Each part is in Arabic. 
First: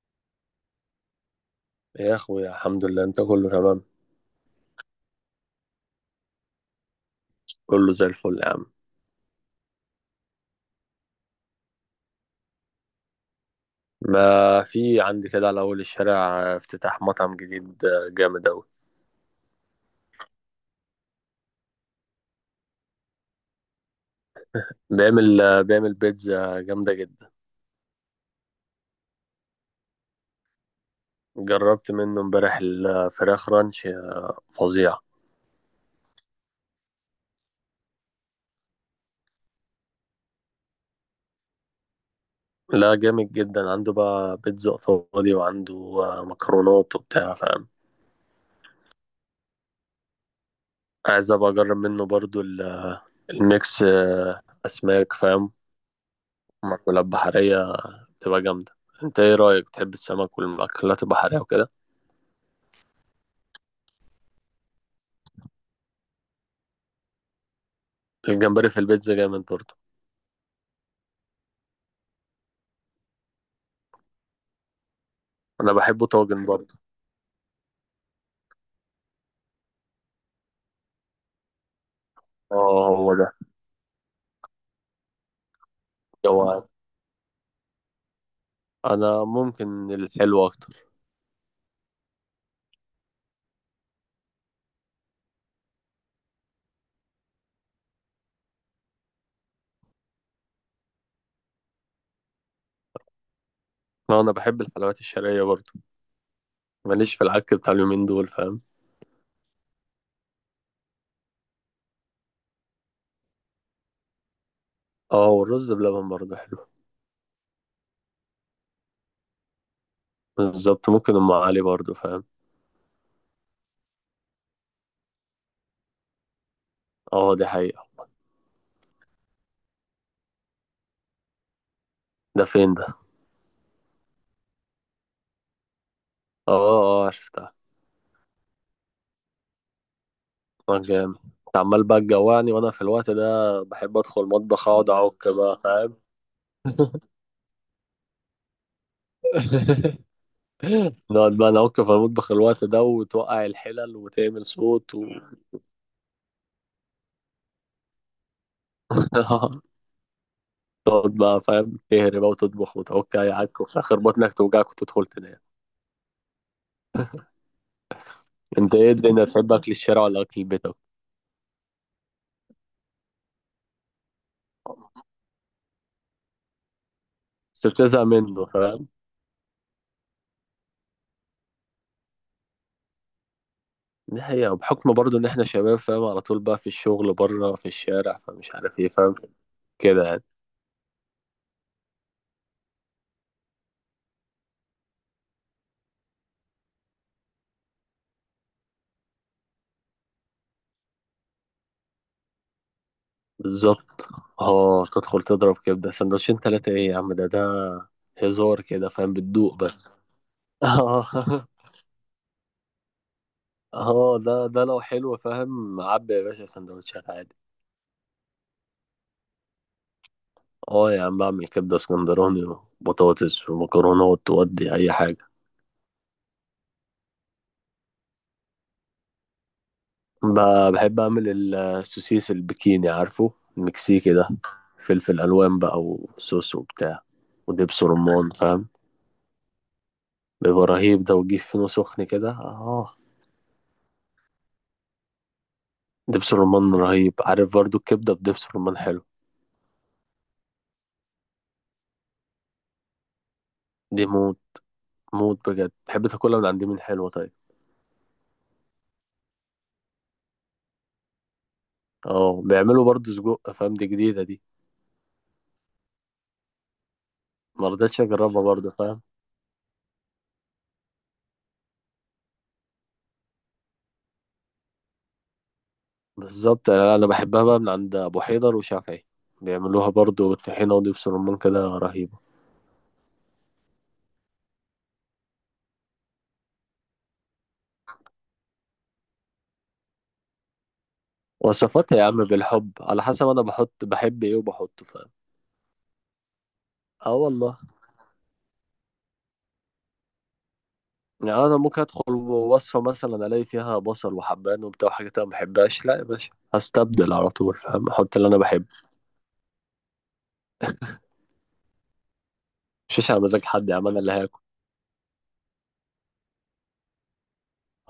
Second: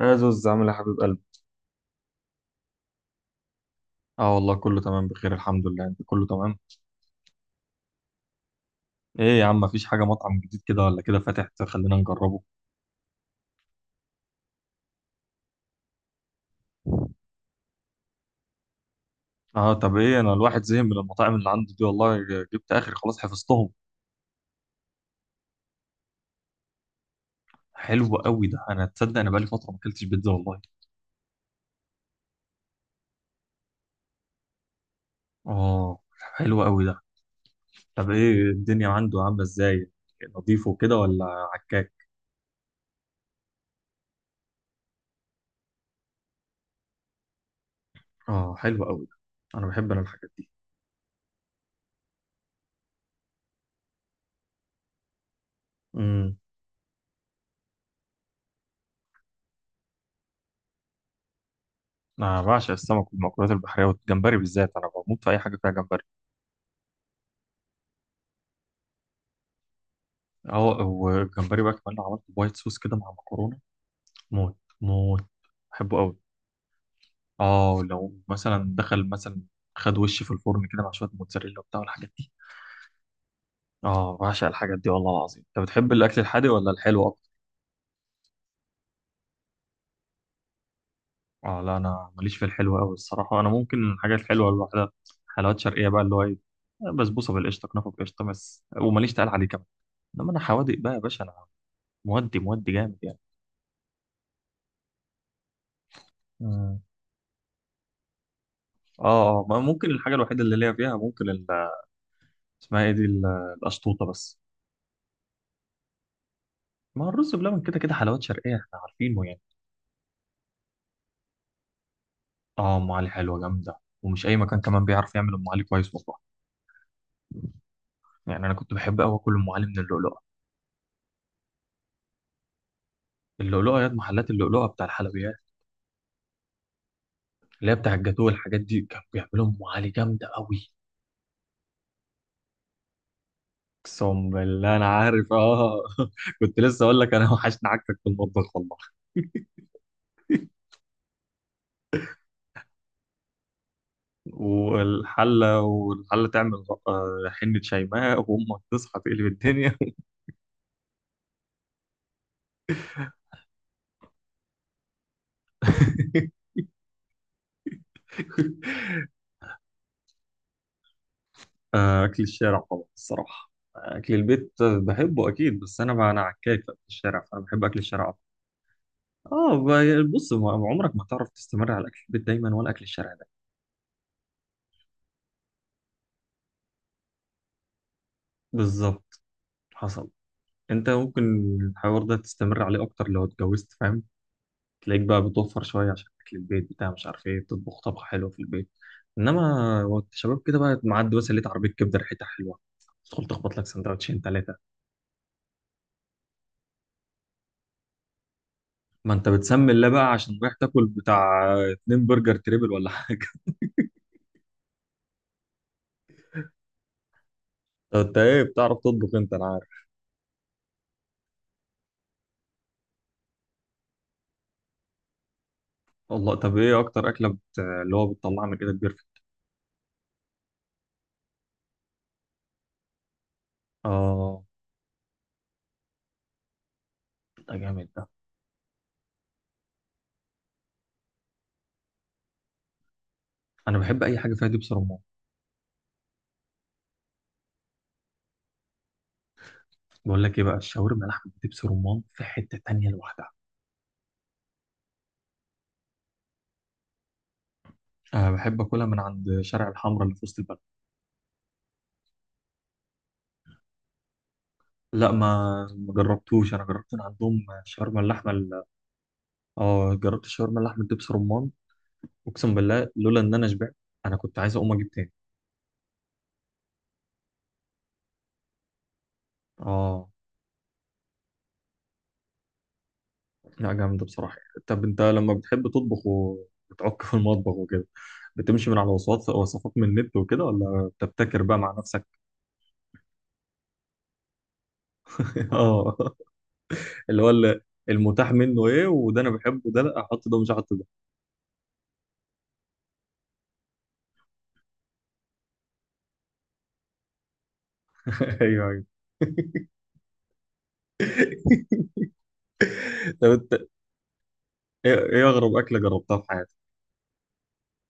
يا زوز، عامل إيه يا حبيب قلبي؟ يا اخويا الحمد لله، انت كله تمام. اه، والله كله تمام بخير الحمد لله. انت كله تمام؟ كله زي الفل يا عم. ايه يا عم، مفيش حاجه مطعم جديد كده ولا كده فاتح؟ خلينا نجربه. ما في عندي كده على اول الشارع افتتاح مطعم جديد جامد اوي. اه، طب ايه، انا الواحد زهق من المطاعم اللي عنده دي والله، جبت اخر خلاص حفظتهم. بيعمل بيتزا جامدة جدا. حلو قوي ده. انا تصدق انا بقالي فتره ما اكلتش بيتزا والله. جربت منه امبارح الفراخ رانش، فظيع. اه، حلو قوي ده. طب ايه الدنيا عنده عامله ازاي؟ نظيف وكده ولا عكاك؟ لا، جامد جدا. عنده بقى بيتزا ايطالي، وعنده مكرونات وبتاع، فاهم. اه، حلو قوي ده. انا بحب الحاجات دي. عايز ابقى اجرب منه برضو الميكس، اسماك فاهم، امم. مأكولات بحرية، تبقى جامدة. انت ايه رأيك، بتحب السمك والمأكولات البحرية وكده؟ انا بعشق السمك والمأكولات البحريه والجمبري بالذات، انا بموت في اي حاجه فيها جمبري. الجمبري في البيتزا جامد برضه. اه، والجمبري بقى كمان لو عملت وايت صوص كده مع مكرونه، موت موت. انا بحبه بحبه قوي. طاجن برضه. اه، لو مثلا دخل مثلا، خد وشي في الفرن كده مع شويه موتزاريلا وبتاع والحاجات دي. اه، هو ده. اه، بعشق الحاجات دي والله العظيم. انت بتحب الاكل الحادق جوعان، ولا الحلو اكتر؟ انا ممكن الحلو اكتر. اه، لا، انا ماليش في الحلو قوي الصراحه. انا ممكن الحاجات الحلوه، الواحده حلويات شرقيه بقى اللي هو ايه، بسبوسه بالقشطه، كنافه بالقشطه بس. وماليش تقال عليه كمان. انما انا حوادق بقى يا باشا، انا مودي مودي جامد يعني. اه انا بحب الحلويات الشرقيه برضه. مم. ماليش في العك بتاع اليومين دول، فاهم. اه، اه، ما ممكن الحاجه الوحيده اللي ليا فيها، ممكن اسمها ايه دي، القشطوطه بس. اه والرز بلبن برضه حلو. ما هو الرز بلبن كده كده حلوات شرقيه، احنا عارفينه يعني. بالظبط، ممكن ام علي برضه فاهم. اه، ام علي حلوه جامده، ومش اي مكان كمان بيعرف يعمل ام علي كويس والله. اه دي حقيقه. يعني انا كنت بحب قوي اكل ام علي من اللؤلؤه. ده فين ده؟ اللؤلؤه، يا محلات اللؤلؤه بتاع الحلويات. اه اه شفتها. اللي هي بتاع الجاتوه والحاجات دي، كانوا بيعملوا ام علي جامده قوي. اه جامد. انت عمال بقى تجوعني وانا في الوقت ده بحب ادخل اقسم المطبخ بالله انا اقعد اعك عارف، بقى، اه فاهم. كنت لسه اقول لك انا وحشني عكك في المطبخ والله. نقعد بقى نعك في المطبخ الوقت ده، وتوقع الحلل وتعمل صوت. والحله تعمل آه، حنه شيماء وامك تصحى تقلب الدنيا. تقعد بقى فاهم تهري بقى وتطبخ وتعك عك، وفي الاخر بطنك توجعك وتدخل تنام. انت ايه الدنيا، بتحب اكل الشارع ولا اكل البيت أكتر؟ آه، أكل الشارع طبعا الصراحة. آه، أكل البيت بحبه أكيد، بس أنا بقى أنا عكاك في أكل الشارع، فأنا بحب بس أكل بتزهق الشارع أكتر. منه فاهم. آه، بص عمرك ما تعرف تستمر على أكل البيت دايما ولا أكل الشارع ده. دي حقيقة، بحكم برضه ان احنا شباب فاهم، على طول بقى في الشغل بره في الشارع، فمش عارف ايه فاهم. بالظبط، كده حصل. يعني. أنت ممكن الحوار ده تستمر عليه أكتر لو اتجوزت، فاهم. تلاقيك بقى بتوفر شوية عشان أكل البيت، بتاع مش عارف إيه، تطبخ طبخة حلوة في البيت. إنما وقت الشباب كده بقى، معدي مثلا لقيت عربية كبدة ريحتها حلوة، تدخل تخبط لك بالظبط. سندوتشين تلاتة. اه تدخل تضرب كبدة سندوتشين تلاتة. ايه يا عم، ده هزار كده فاهم، ما انت بتدوق بتسمي الله بس. بقى عشان رايح تاكل اه بتاع اتنين برجر تريبل ولا حاجه. اه ده لو حلو فاهم، عبي يا باشا سندوتشات عادي. طب انت، ايه بتعرف تطبخ انت؟ انا عارف. اه يا عم، بعمل كبدة اسكندراني وبطاطس ومكرونات وأدي أي حاجة. والله، طب ايه اكتر اكله اللي هو بتطلع من ايدك بيرفكت. بحب أعمل السوسيس البكيني، عارفه، المكسيكي ده. اه، فلفل ألوان بقى وصوص وبتاع ده ودبس جامد ده. رمان، فاهم. بيبقى رهيب ده، وتجيب فينو سخن كده اه. انا بحب اي حاجه فيها دبس رمان. دبس رمان رهيب. عارف برضو، الكبدة بدبس رمان حلو. بقول لك ايه بقى، الشاورما لحمه دبس رمان في حته تانية لوحدها. دي موت. موت بجد. بحب تاكلها من عند مين، حلوة طيب؟ أه، بحب اكلها من عند شارع الحمراء اللي في وسط البلد. اه بيعملوا برضو سجق، فاهم، دي جديدة دي. لا، ما جربتوش، انا جربت من عندهم شاورما مرضتش اللحمه أجربها برضو فاهم. اه، جربت الشاورما اللحمه دبس رمان. اقسم بالله لولا ان انا شبعت، انا كنت عايز اقوم اجيب تاني. بالظبط، أنا بحبها بقى من عند ابو حيدر وشافعي. بيعملوها اه، برضو طحينة ودبس رمان كده، رهيبة. لا، جامدة بصراحة. طب انت لما بتحب تطبخ وبتعك في المطبخ وكده، بتمشي من على وصفات وصفات من النت وكده، ولا بتبتكر بقى مع وصفات يا نفسك؟ عم بالحب، على حسب انا بحط، بحب ايه وبحطه فاهم. اه. اه اللي هو والله. المتاح منه ايه، وده انا بحبه ده لا احط ده مش هحط ده. يعني انا ممكن ادخل وصفة مثلا الاقي فيها بصل وحبان وبتاع وحاجات انا ما بحبهاش، لا يا باشا هستبدل على طول فاهم، احط اللي انا ايوه، بحبه. ايوه. مش على طب مزاج انت، حد يا عم، انا اللي هاكل. ايه اغرب اكلة جربتها في حياتك؟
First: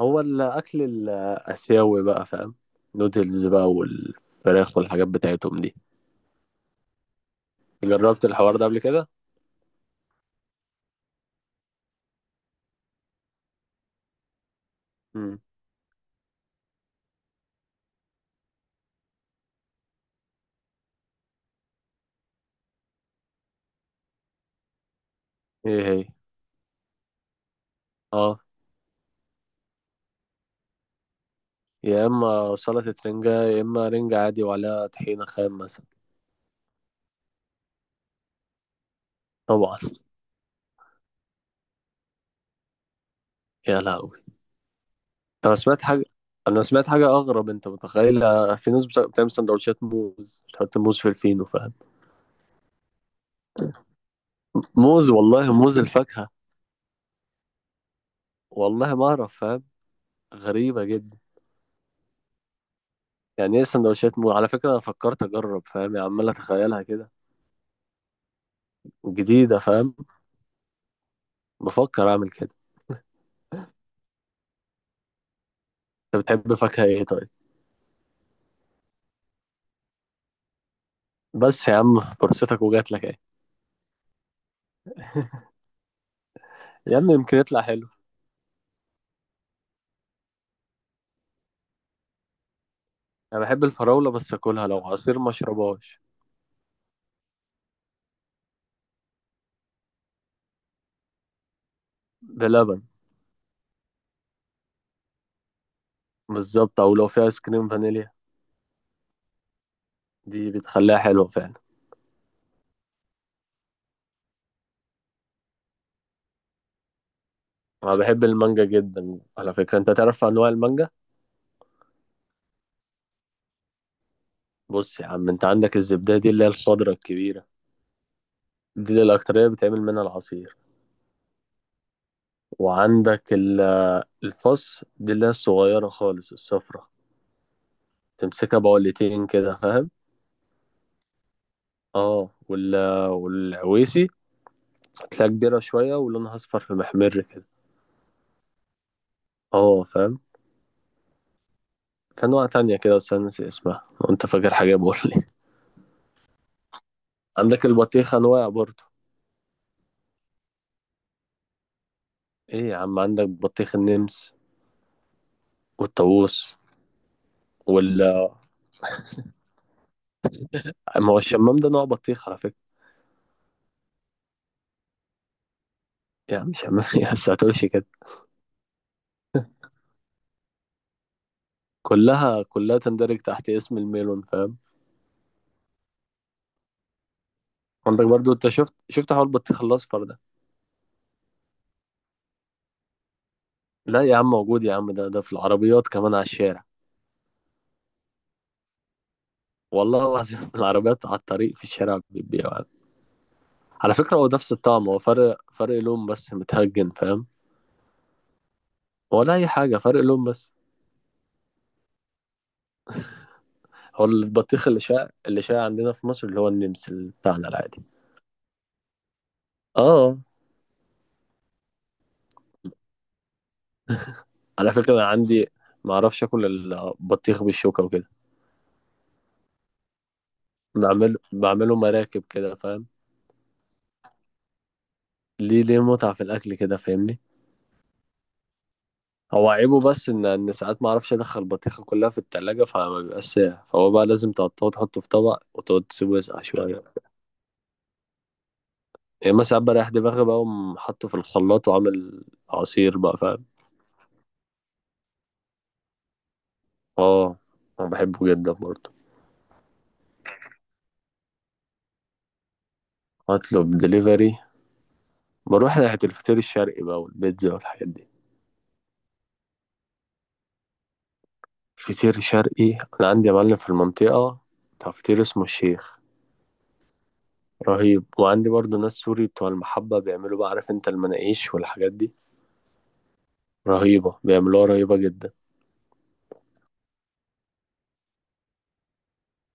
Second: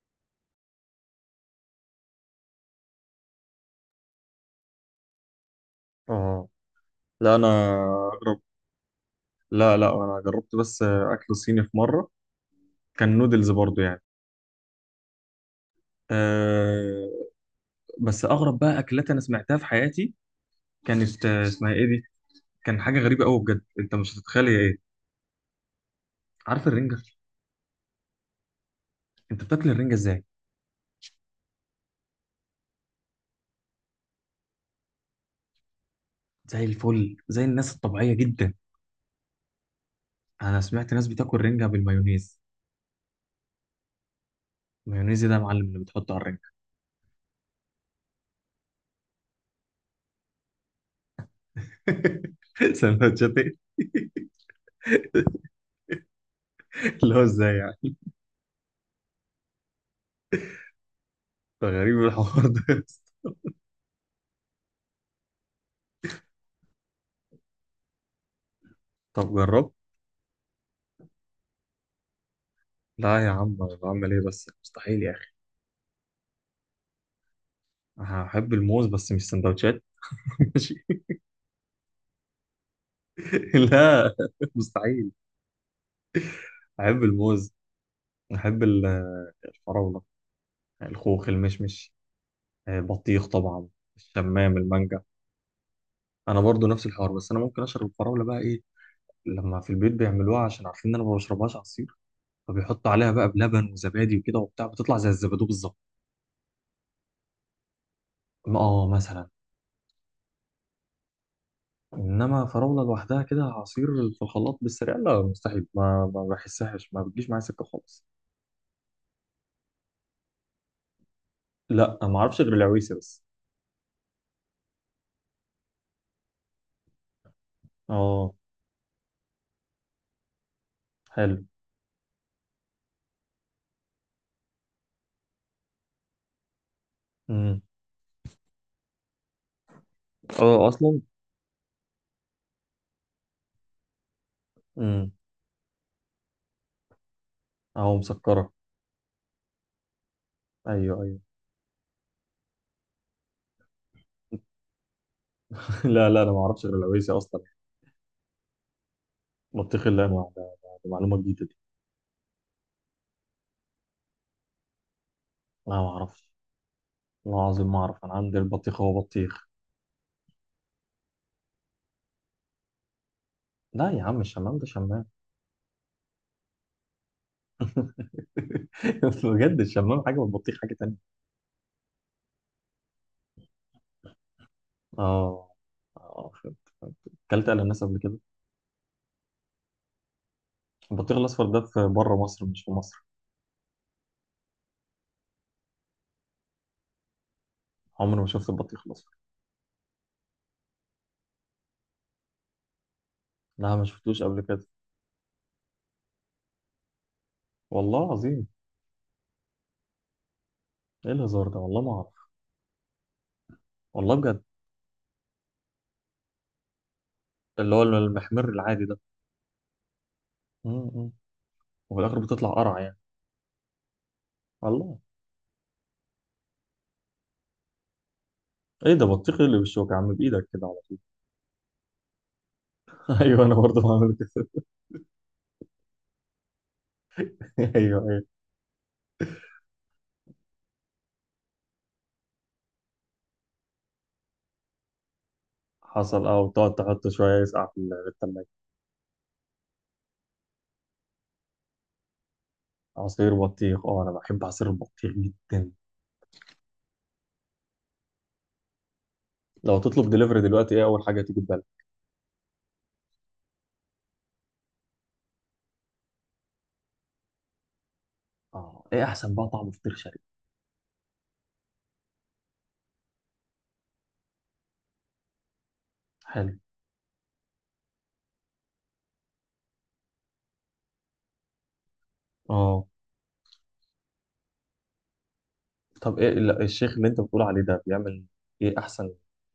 هو الاكل الاسيوي بقى فاهم، نودلز بقى والفراخ والحاجات بتاعتهم دي. اه، لا، انا جربت اغرب. الحوار ده قبل كده؟ لا، لا، انا جربت بس اكل صيني في مرة. كان نودلز برضو يعني. مم. أه، بس اغرب بقى اكلات انا سمعتها في حياتي، كانت اسمها ايه دي، كان حاجه غريبه قوي بجد، انت مش هتتخيل هي ايه. ايه هي؟ عارف الرنجه؟ اه انت بتاكل الرنجه ازاي؟ يا اما سلطة رنجة، يا اما رنجة عادي وعليها طحينة خام مثلا. زي الفل، زي الناس الطبيعيه جدا. طبعا. انا سمعت ناس بتاكل رنجه بالمايونيز. يا لهوي. المايونيز ده يا انا معلم اللي سمعت حاجة. بتحطه على الرنجه؟ انا سمعت حاجة اغرب، انت متخيل. في ناس بتعمل سندوتشات موز، بتحط موز في الفينو فاهم. سندوتشات ايه؟ موز والله، موز الفاكهة. اللي هو ازاي يعني؟ والله ما اعرف فاهم. غريبة جدا. ده غريب الحوار ده. يعني ايه سندوتشات موز؟ على فكرة انا فكرت اجرب فاهم، يعني عمال اتخيلها كده، طب جديدة جربت؟ فاهم. بفكر اعمل كده. لا يا عم، أنا بعمل ايه بس، مستحيل يا اخي. انت بتحب فاكهة ايه طيب؟ هحب الموز بس مش سندوتشات. ماشي. بس يا عم فرصتك وجات لك اهي. لا، مستحيل. يا احب عم يمكن الموز. يطلع حلو. احب الفراوله، الخوخ، المشمش، آه، بطيخ انا بحب طبعا، الفراولة بس الشمام، اكلها لو المانجا. عصير، ما اشربهاش. انا برضو نفس الحوار، بس انا ممكن اشرب الفراوله بقى ايه، لما في البيت بيعملوها عشان عارفين ان انا ما بشربهاش عصير. بلبن. فبيحطوا عليها بقى بلبن وزبادي وكده وبتاع، بتطلع زي الزبادو بالظبط. بالظبط، او لو في ايس كريم فانيليا، اه، مثلا. دي بتخليها حلوة فعلا. انما فراوله لوحدها كده عصير، في الخلاط بالسريع، لا مستحيل، ما بحسهاش، ما بتجيش معايا سكه انا خالص. بحب المانجا جدا، على فكرة انت تعرف انواع المانجا؟ لا، ما اعرفش غير العويسه بس. بص يا عم، انت عندك الزبدة دي اللي هي الخضرة الكبيرة، اه، دي اللي الاكترية بتعمل منها العصير. حلو. وعندك الفص دي اللي هي الصغيرة خالص الصفرة، امم. تمسكها بقولتين كده، فاهم. اه، اصلا. اه وال... والعويسي امم. هتلاقيها كبيرة شوية، ولونها اصفر في محمر كده. اهو مسكره. اه فاهم. ايوه، ايوه. في أنواع تانية كده بس أنا ناسي اسمها، لو أنت فاكر حاجة بقول لي. لا، لا، انا ما اعرفش غير العويسه اصلا. عندك البطيخ أنواع برضو. بطيخ اللي انواع ده؟ ده معلومه جديده. إيه يا عم، عندك بطيخ النمس لا، ما اعرفش. والطاووس والله العظيم ما وال. اعرف، انا عندي البطيخ هو بطيخ. ما هو الشمام ده نوع بطيخ على فكرة. لا يا عم، الشمام ده شمام. يعني شمام يا بس هتقولش كده. بجد، الشمام حاجه والبطيخ حاجه تانية. كلها كلها تندرج تحت اسم الميلون، فاهم. اه، اه، فهمت، فهمت. اكلت الاناس قبل عندك كده؟ برضو، أنت شفت حوار البطيخ الأصفر ده؟ البطيخ الاصفر ده في بره مصر، مش في مصر؟ لا يا عم موجود، يا عم ده ده في العربيات كمان على الشارع. عمري ما شفت البطيخ الاصفر. والله العظيم العربيات على الطريق في الشارع بتبيعه يعني. لا، ما على فكرة شفتوش هو قبل نفس كده. الطعم، هو فرق لون بس، متهجن فاهم، والله العظيم. ولا أي حاجة، فرق لون بس. ايه الهزار ده؟ والله ما اعرف. هو والله بجد. البطيخ اللي شاع عندنا في مصر، اللي هو النمسل بتاعنا اللي هو العادي. المحمر العادي ده؟ اه م- م. وفي الاخر بتطلع قرع يعني. على فكرة والله. أنا عندي، ما اعرفش اكل البطيخ بالشوكة وكده. ايه ده، بطيخ إيه اللي بالشوكه يا عم، بايدك كده على طول. بعمله مراكب كده فاهم. ايوه، انا برضه بعمل كده. ليه متعة في الاكل كده، فاهمني. ايوه. هو عيبه بس ان ساعات ما اعرفش ادخل البطيخة كلها في التلاجة، فما بيبقاش ساقع، فهو بقى لازم تقطعه تحطه في طبق وتقعد تسيبه حصل، اه، يسقع وتقعد شوية. تحط شوية يسقع في في التلاجة. يعني مثلا ساعات بريح دماغي بقى، وأقوم حاطه في الخلاط وعامل عصير بقى، عصير فاهم. بطيخ، اه، أنا بحب عصير البطيخ جدا. اه انا بحبه جدا برضه. لو تطلب دليفري دلوقتي إيه أول حاجة تيجي في بالك؟ اطلب دليفري، بروح ناحية الفطير الشرقي بقى والبيتزا والحاجات دي. اه، إيه أحسن بقى طعم فطير شرقي؟ فطير شرقي. أنا عندي يا معلم في المنطقة بتاع فطير اسمه الشيخ، حلو. رهيب. وعندي برضو ناس سوري بتوع المحبة، بيعملوا بقى، عارف انت المناقيش والحاجات دي، اه، رهيبة، بيعملوها رهيبة جدا. طب إيه الشيخ اللي أنت بتقول عليه ده بيعمل إيه أحسن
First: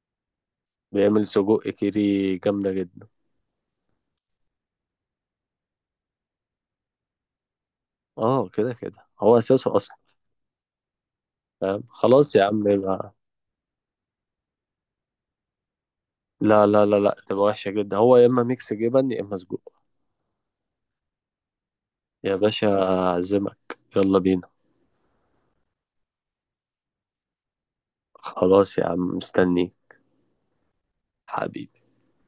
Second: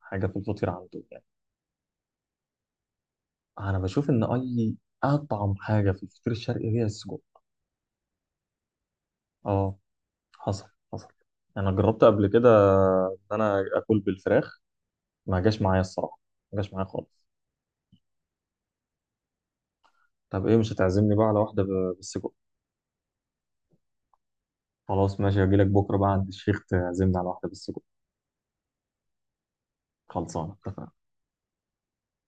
حاجة في الفطير عنده يعني؟ بيعمل سجق كيري جامدة جدا. أنا بشوف إن أي أطعم حاجة في الفطير الشرقي هي السجق. اه كده كده، هو اه، أساسه أصلا. حصل، حصل، أنا فاهم جربت قبل خلاص يا كده عم، يبقى إن أنا آكل بالفراخ، ما جاش معايا الصراحة. ما لا جاش معايا لا لا لا، خالص. تبقى وحشة جدا. هو يا إما ميكس جبن يا إما سجق. طب إيه، مش هتعزمني بقى على واحدة بالسجق؟ يا باشا أعزمك، يلا بينا. خلاص، ماشي، هجيلك بكرة بقى عند الشيخ، تعزمنا على واحدة بس. خلاص يا عم مستنيك. خلصانة، اتفقنا. حبيبي.